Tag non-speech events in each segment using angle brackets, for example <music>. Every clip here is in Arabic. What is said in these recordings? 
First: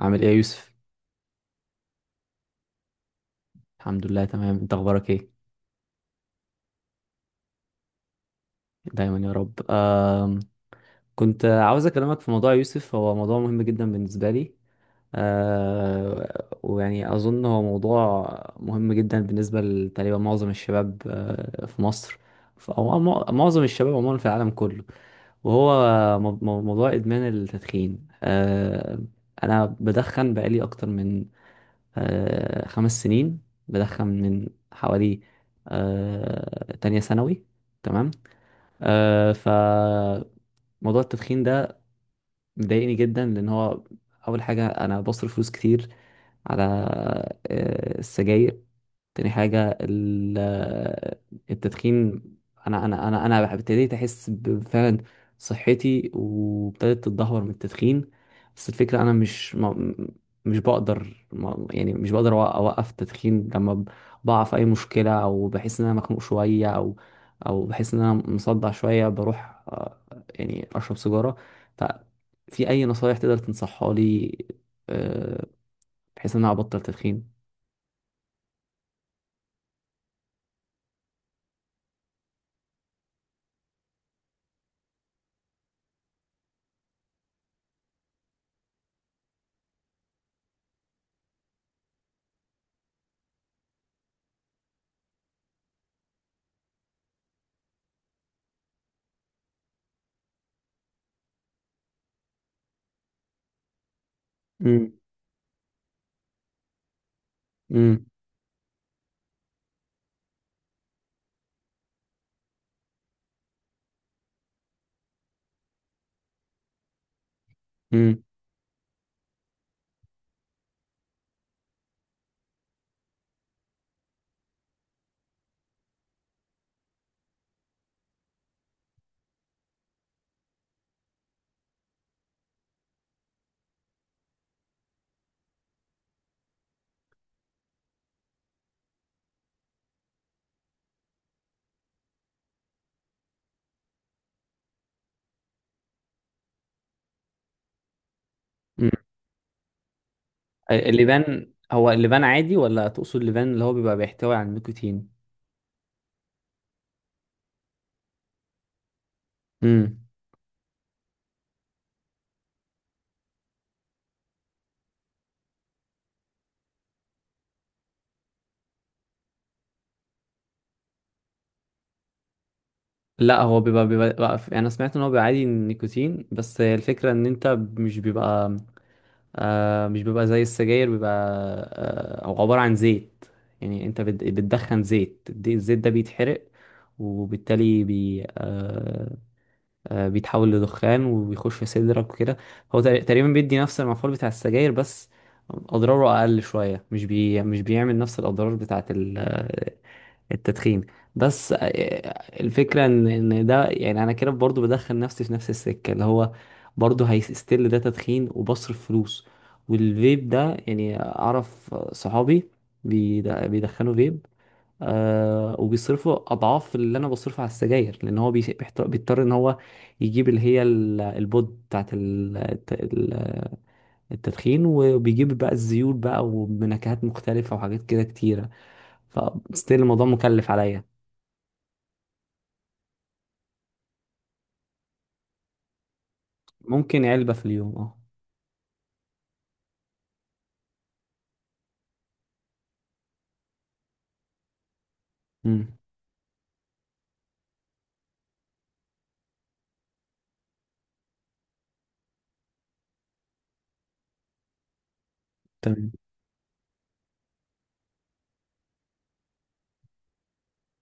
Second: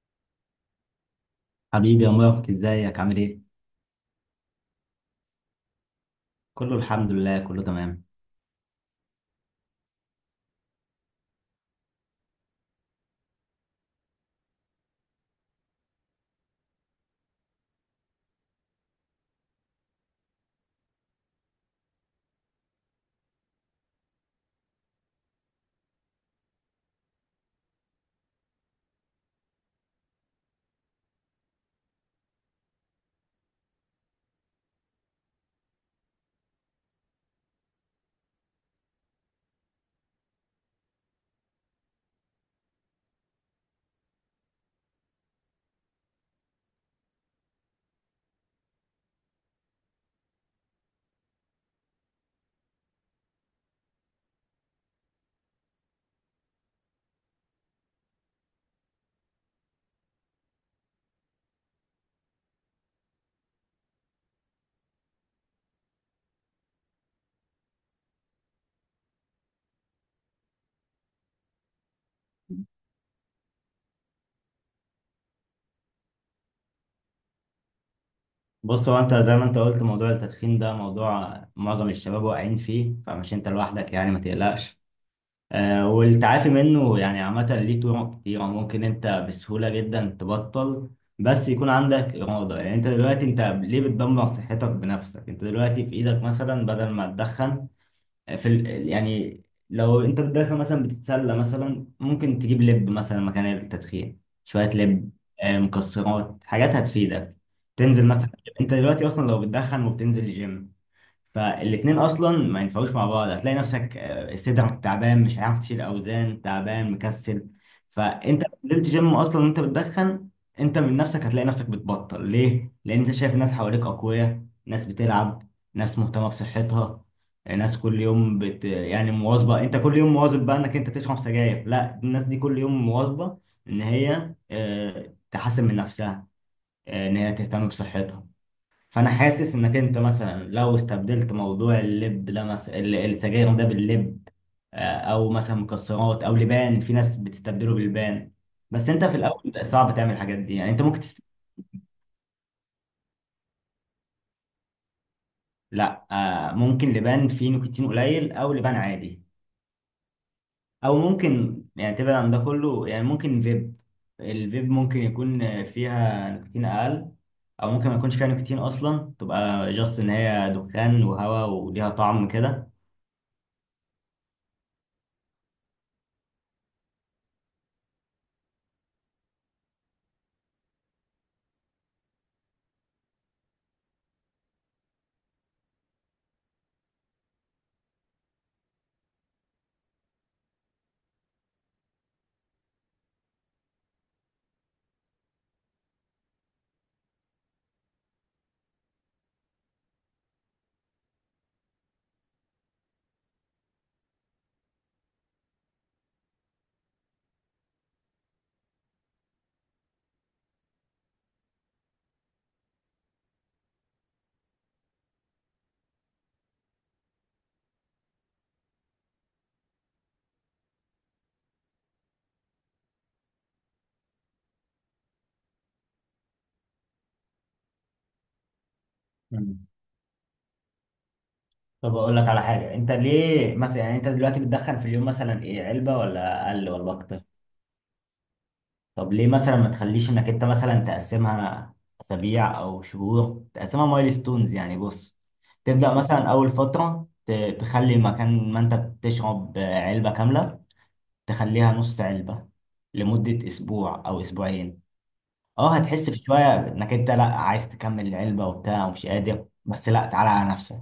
عامل ايه يا يوسف؟ حبيبي يا مبارك ازيك عامل ايه؟ الحمد لله، تمام. انت اخبارك ايه؟ كله الحمد لله كله تمام. دايما يا رب. كنت عاوز اكلمك في موضوع يا يوسف، هو موضوع مهم جدا بالنسبه لي. ويعني اظن هو موضوع مهم جدا بالنسبه لتقريبا معظم الشباب، في مصر. معظم الشباب عموما في العالم كله. وهو موضوع ادمان التدخين. انا بدخن بقالي اكتر من 5 سنين. بدخن من حوالي تانية ثانوي. تمام. فموضوع التدخين ده مضايقني جدا، لأن هو أول حاجة أنا بصرف فلوس كتير على السجاير. تاني حاجة التدخين، أنا ابتديت أحس فعلا صحتي وابتدت تتدهور من التدخين. بس الفكرة، أنا مش بقدر، ما يعني مش بقدر أوقف التدخين لما بقع في أي مشكلة، أو بحس إن أنا مخنوق شوية، أو بحس إن أنا مصدع شوية بروح، يعني أشرب سيجارة. ففي أي نصايح تقدر تنصحها لي، آه، بحيث إن أنا أبطل تدخين؟ بص هو انت زي ما انت قلت موضوع التدخين ده موضوع معظم الشباب واقعين فيه، فمش انت لوحدك يعني، ما تقلقش. آه، والتعافي منه يعني عامة ليه طرق كتيرة، ممكن انت بسهولة جدا تبطل، بس يكون عندك إرادة. يعني انت دلوقتي انت ليه بتدمر صحتك بنفسك؟ انت دلوقتي في ايدك مثلا بدل ما تدخن، يعني لو انت داخل مثلا بتتسلى مثلا، ممكن تجيب لب مثلا مكان التدخين، شوية مم. لب، مكسرات، حاجات هتفيدك. مم. تنزل مثلا، انت دلوقتي اصلا لو بتدخن وبتنزل الجيم، فالاتنين اصلا ما ينفعوش مع بعض. هتلاقي نفسك صدرك تعبان، مش هتعرف تشيل اوزان، تعبان مكسل. فانت لو نزلت جيم اصلا وانت بتدخن، انت من نفسك هتلاقي نفسك بتبطل. ليه؟ لان انت شايف الناس حواليك اقوياء، ناس بتلعب، ناس مهتمه بصحتها، ناس كل يوم يعني مواظبه. انت كل يوم مواظب بقى انك انت تشرب سجاير؟ لا، الناس دي كل يوم مواظبه ان هي تحسن من نفسها، ان هي تهتم بصحتها. فانا حاسس انك انت مثلا لو استبدلت موضوع اللب ده مثلا، السجاير ده باللب، او مثلا مكسرات او لبان، في ناس بتستبدله باللبان. بس مم. انت في الاول صعب تعمل الحاجات دي، يعني انت ممكن اللبان، هو اللبان عادي، ولا تقصد اللبان اللي هو بيبقى بيحتوي على النيكوتين؟ لا، ممكن لبان فيه نيكوتين قليل او لبان عادي، امم. او ممكن يعني تبعد عن ده كله، يعني ممكن فيب. الفيب ممكن يكون فيها نيكوتين اقل، او ممكن ما يكونش فيها نيكوتين اصلا، تبقى جاست ان هي دخان وهواء وليها طعم كده. لا، هو انا سمعت ان هو بيبقى عادي النيكوتين، بس الفكرة ان انت مش بيبقى. مش بيبقى زي السجاير، بيبقى هو عبارة عن زيت. يعني انت بتدخن زيت، الزيت ده بيتحرق، وبالتالي بي آه بيتحول لدخان وبيخش في صدرك وكده. هو تقريبا بيدي نفس المفعول بتاع السجاير، بس اضراره اقل شويه. مش بيعمل نفس الاضرار بتاعه التدخين. بس، الفكره ان ده يعني انا كده برضو بدخل نفسي في نفس السكه، اللي هو برضو هيستيل ده تدخين وبصرف فلوس. والفيب ده، يعني اعرف صحابي بيدخنوا فيب، وبيصرفوا اضعاف اللي انا بصرفه على السجاير. لان هو بيضطر ان هو يجيب اللي هي البود بتاعت التدخين، وبيجيب بقى الزيوت بقى وبنكهات مختلفة وحاجات كده كتيرة. فستيل الموضوع مكلف عليا. طب اقول لك على حاجه، انت ليه مثلا، يعني انت دلوقتي بتدخل في اليوم مثلا ايه، علبه ولا اقل ولا ممكن اكتر؟ علبة في اليوم، اه. طب ليه مثلا ما تخليش انك انت مثلا تقسمها اسابيع او شهور، تقسمها مايلستونز يعني. بص، امم. تبدا مثلا اول فتره تخلي مكان ما انت بتشرب علبه كامله، تخليها نص علبه لمده اسبوع او اسبوعين. اه تمام. هتحس في شويه انك انت لا عايز تكمل العلبه وبتاع ومش قادر، بس لا، تعالى على نفسك.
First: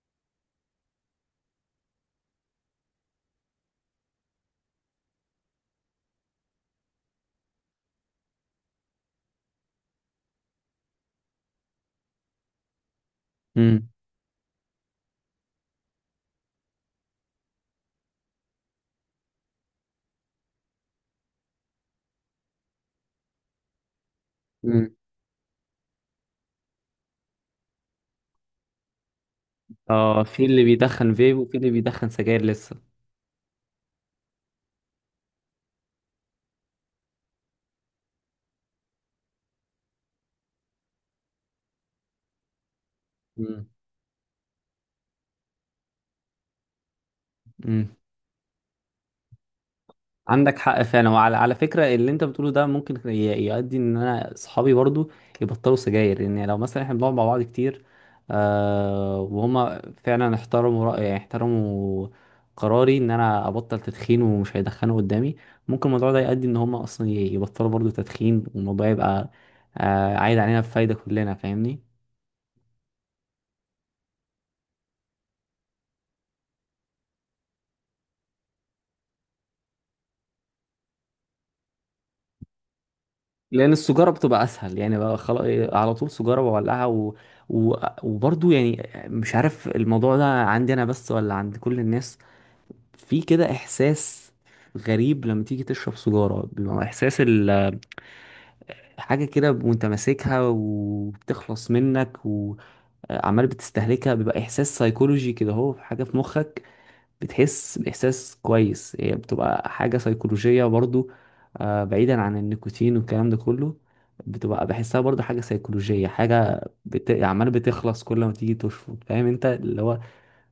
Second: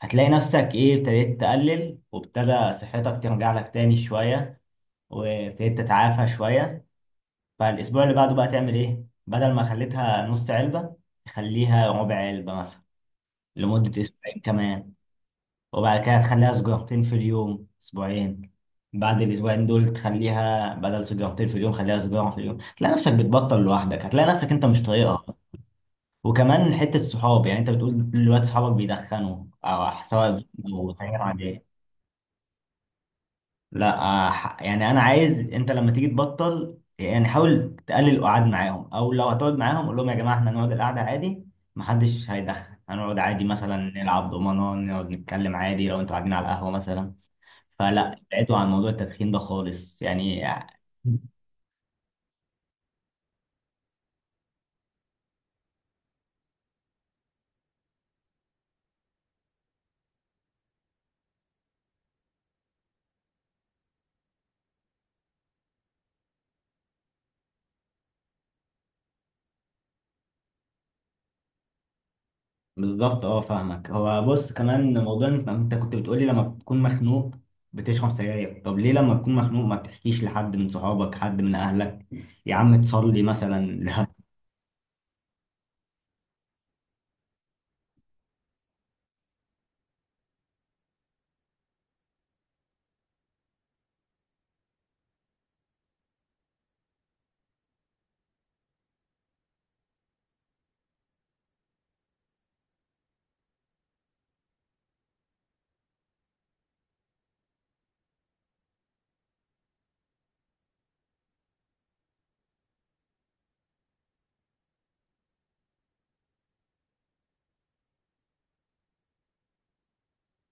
هتلاقي نفسك ايه، ابتديت تقلل، وابتدى صحتك ترجع لك تاني شوية، وابتديت تتعافى شوية. فالأسبوع اللي بعده بقى تعمل ايه؟ بدل ما خليتها نص علبة، تخليها ربع علبة مثلا امم. لمدة أسبوعين كمان. وبعد كده تخليها سجارتين في اليوم أسبوعين. بعد الأسبوعين دول تخليها بدل سجارتين في اليوم، خليها سجارة في اليوم. هتلاقي نفسك بتبطل لوحدك، هتلاقي نفسك أنت مش امم. طايقها. وكمان حتة صحاب، يعني أنت بتقول دلوقتي صحابك بيدخنوا أو اه، سواء، في اللي أو بيدخن تغيير فيب وفي عادية. اللي بيدخن سجاير لسه. لا يعني انا عايز انت لما تيجي تبطل يعني حاول تقلل القعاد معاهم، او لو هتقعد معاهم قول لهم يا جماعه احنا هنقعد القعده عادي، محدش هيدخل، هنقعد عادي، مثلا نلعب دومنه، نقعد نتكلم عادي لو انتوا قاعدين على القهوه مثلا. امم. فلا، ابعدوا عن موضوع التدخين ده خالص يعني. عندك حق فعلا. وعلى فكره، اللي انت بتقوله ده ممكن يؤدي ان انا اصحابي برضو يبطلوا سجاير. لان يعني لو مثلا احنا بنقعد مع بعض كتير وهما فعلا احترموا رأيي، احترموا قراري ان انا ابطل تدخين، ومش هيدخنوا قدامي، ممكن الموضوع ده يؤدي ان هما اصلا يبطلوا برضو تدخين، والموضوع يبقى عايد علينا بفايده كلنا، فاهمني. بالظبط، اه فاهمك. هو بص، كمان موضوع إن انت كنت بتقولي لما بتكون مخنوق بتشرب سجاير، طب ليه لما تكون مخنوق ما بتحكيش لحد من صحابك، حد من اهلك، يا عم تصلي لان مثلا؟ <laughs> السجاره بتبقى اسهل. يعني بقى خلاص على طول سجاره بولعها و... وبرضو يعني مش عارف الموضوع ده عندي انا بس ولا عند كل الناس. في كده احساس غريب لما تيجي تشرب سجاره، بيبقى احساس حاجه كده، وانت ماسكها وبتخلص منك وعمال بتستهلكها، بيبقى احساس سيكولوجي كده، هو حاجه في مخك. بتحس بإحساس كويس. هي بتبقى حاجة سيكولوجية برضو، بعيدا عن النيكوتين والكلام ده كله. بتبقى بحسها برضو حاجة سيكولوجية، حاجة عمال بتخلص كل ما تيجي تشفط، فاهم انت اللي هو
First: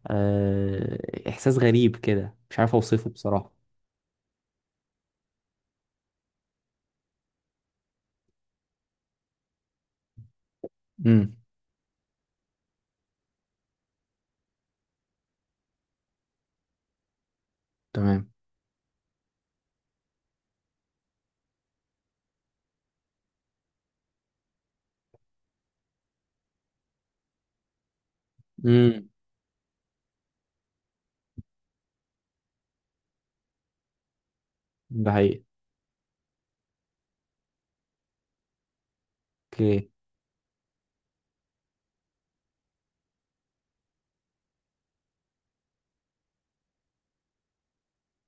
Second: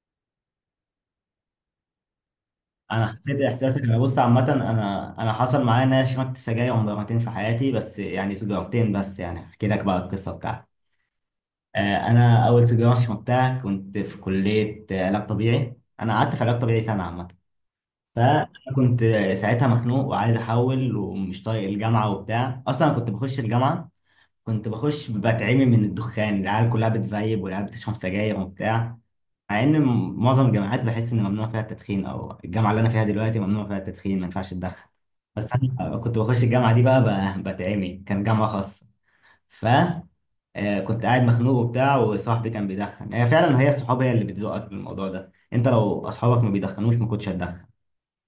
إحساس غريب كده، مش عارف انا أوصفه حسيت بصراحة. احساس ان، بص عامه انا حصل معايا ان انا شربت سجاير مرتين في حياتي بس، يعني سجارتين بس. يعني احكي لك بقى القصه بتاعتي. امم. آه، انا اول سيجاره شربتها كنت في كليه علاج طبيعي، انا قعدت في علاج طبيعي سنه عامه. تمام. فانا كنت ساعتها مخنوق وعايز احول ومش طايق الجامعه وبتاع. اصلا أنا كنت بخش الجامعه، كنت بخش بتعمي من الدخان، العيال كلها بتفيب، والعيال بتشرب سجاير وبتاع. امم. مع ان معظم الجامعات بحس ان ممنوع فيها التدخين، او الجامعه اللي انا فيها دلوقتي ممنوع فيها التدخين، ما ينفعش تدخن. ده حقيقي. بس انا كنت بخش الجامعه دي بقى، بتعمي، كان جامعه خاصه. ف اوكي. كنت قاعد مخنوق وبتاع، وصاحبي كان بيدخن. هي فعلا هي الصحاب هي اللي بتزقك بالموضوع ده، انت لو اصحابك ما بيدخنوش ما كنتش هتدخن.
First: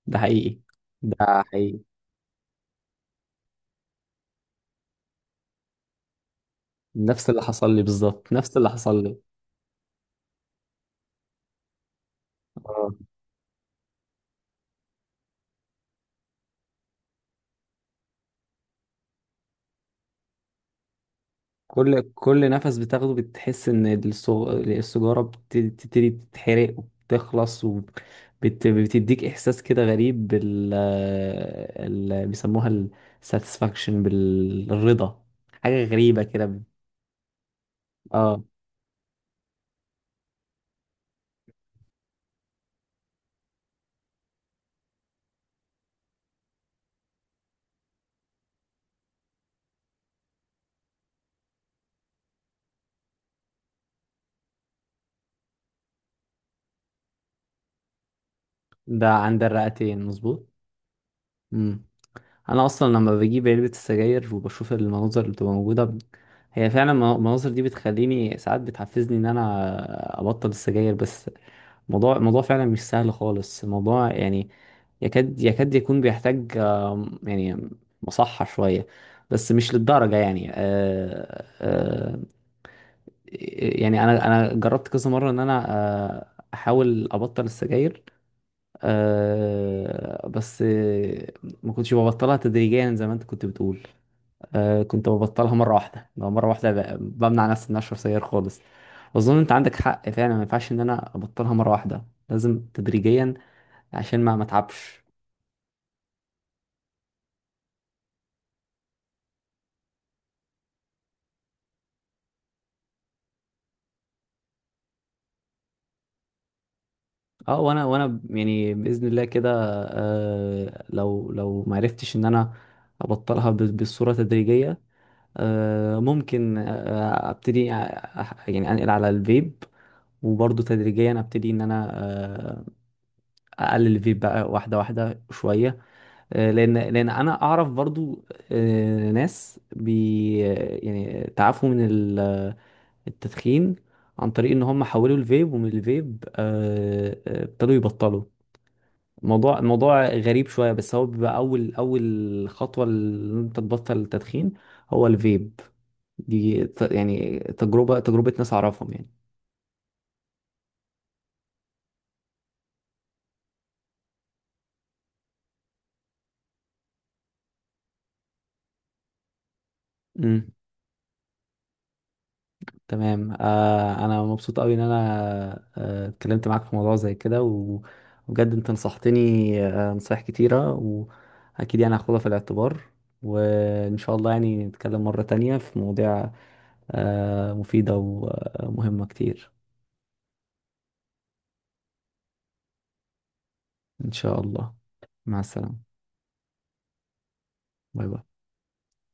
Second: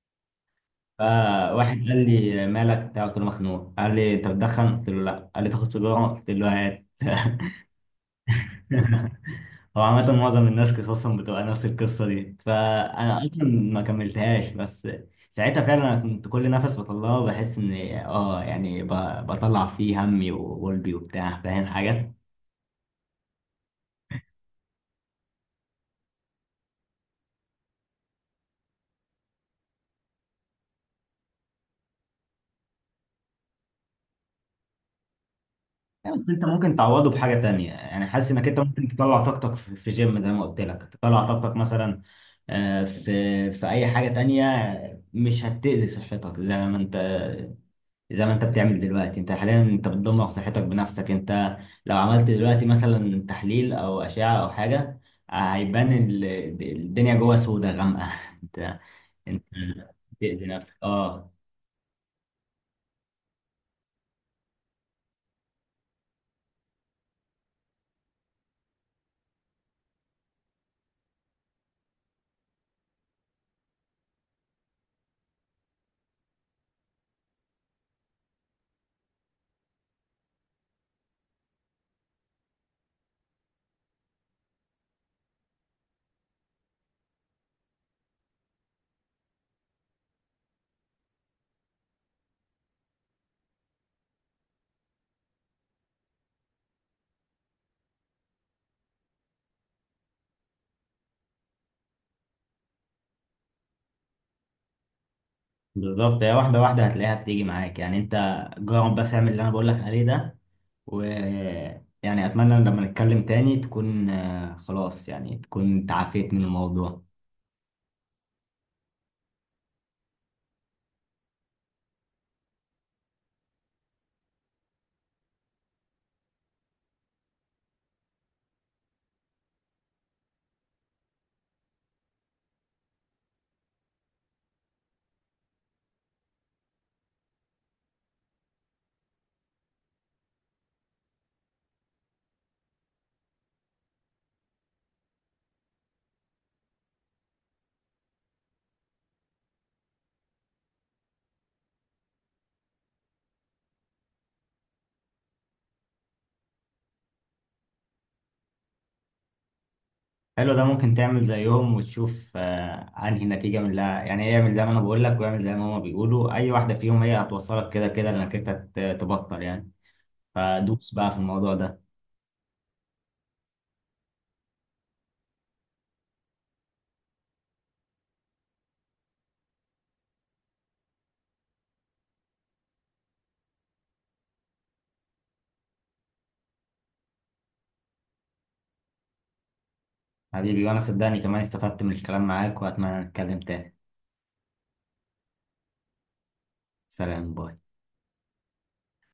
ده حقيقي. ده فواحد حقيقي، قال لي مالك بتاع قلت له مخنوق، قال لي انت بتدخن، قلت له لا، قال لي تاخد سيجاره، قلت له هات. نفس اللي <laughs> حصل لي بالظبط، نفس اللي حصل لي. هو عامة معظم الناس قصصهم بتبقى نفس القصة دي. آه. فأنا اه أصلا ما كملتهاش، بس ساعتها فعلا أنا كنت كل نفس بطلعه بحس إن يعني بطلع فيه همي وقلبي وبتاع. فاهم كل حاجة؟ كل نفس بتاخده بتحس ان السجارة بتبتدي تتحرق وبتخلص وبتديك احساس كده غريب، بيسموها الساتسفاكشن، بالرضا. حاجة لا، غريبة بس أنت كده. ممكن تعوضه بحاجة تانية، يعني حاسس اه، إنك أنت ممكن تطلع طاقتك في جيم زي ما قلت لك، تطلع طاقتك مثلا في في أي حاجة تانية مش هتأذي صحتك زي ما أنت، زي ما انت بتعمل دلوقتي. انت حاليا انت بتدمر صحتك بنفسك. انت لو عملت دلوقتي مثلا تحليل او اشعة او حاجة، هيبان الدنيا جوه سودة غامقة. <laughs> انت، ده عند انت الرئتين بتأذي مظبوط. نفسك اه. مم. انا اصلا لما بجيب علبة السجاير وبشوف المناظر اللي بتبقى موجودة هي فعلا المناظر دي بتخليني ساعات، بتحفزني ان انا ابطل السجاير. بس موضوع فعلا مش سهل خالص. موضوع يعني يكاد يكون بيحتاج يعني مصحة شوية. بس مش للدرجة. يعني آه، آه، يعني أنا جربت كذا مرة إن أنا آه، أحاول أبطل السجاير. بس ما كنتش ببطلها تدريجيا زي ما أنت كنت بتقول. كنت ببطلها مرة واحدة، لو مرة واحدة بمنع نفسي إن أنا أشرب سجاير خالص. أظن أنت عندك حق فعلا، ما ينفعش إن أنا أبطلها مرة واحدة، لازم تدريجيا عشان ما اتعبش. بالظبط، هي واحدة واحدة هتلاقيها بتيجي معاك. يعني انت جرب بس اعمل اللي انا بقولك عليه ده، و يعني اتمنى ان لما نتكلم تاني تكون خلاص يعني تكون تعافيت من الموضوع. اه، وانا يعني باذن الله كده. لو ما عرفتش ان انا ابطلها بالصوره تدريجيه، ممكن ابتدي يعني انقل على الفيب. وبرضه تدريجيا ابتدي ان انا آه اقلل الفيب بقى واحده واحده شويه. لان انا اعرف برضو ناس يعني تعافوا من التدخين عن طريق ان هم حولوا الفيب، ومن الفيب ابتدوا يبطلوا. الموضوع غريب شوية، بس هو بيبقى اول خطوة ان انت تبطل التدخين هو الفيب. دي يعني تجربة ناس اعرفهم حلو، ده ممكن تعمل زيهم وتشوف انهي نتيجة، من لا يعني ايه، يعمل زي ما انا بقول لك ويعمل زي ما هما بيقولوا، اي واحدة فيهم هي هتوصلك كده كده انك انت تبطل يعني. يعني. فدوس بقى في الموضوع ده. تمام، انا مبسوط قوي ان انا اتكلمت معاك في موضوع زي كده، وبجد انت نصحتني نصايح كتيرة، واكيد يعني هاخدها في الاعتبار. وان شاء الله يعني نتكلم مرة تانية في مواضيع مفيدة ومهمة كتير. حبيبي، وانا صدقني كمان استفدت من الكلام معاك، واتمنى نتكلم تاني. ان شاء الله. مع السلامة. سلام، باي. باي باي.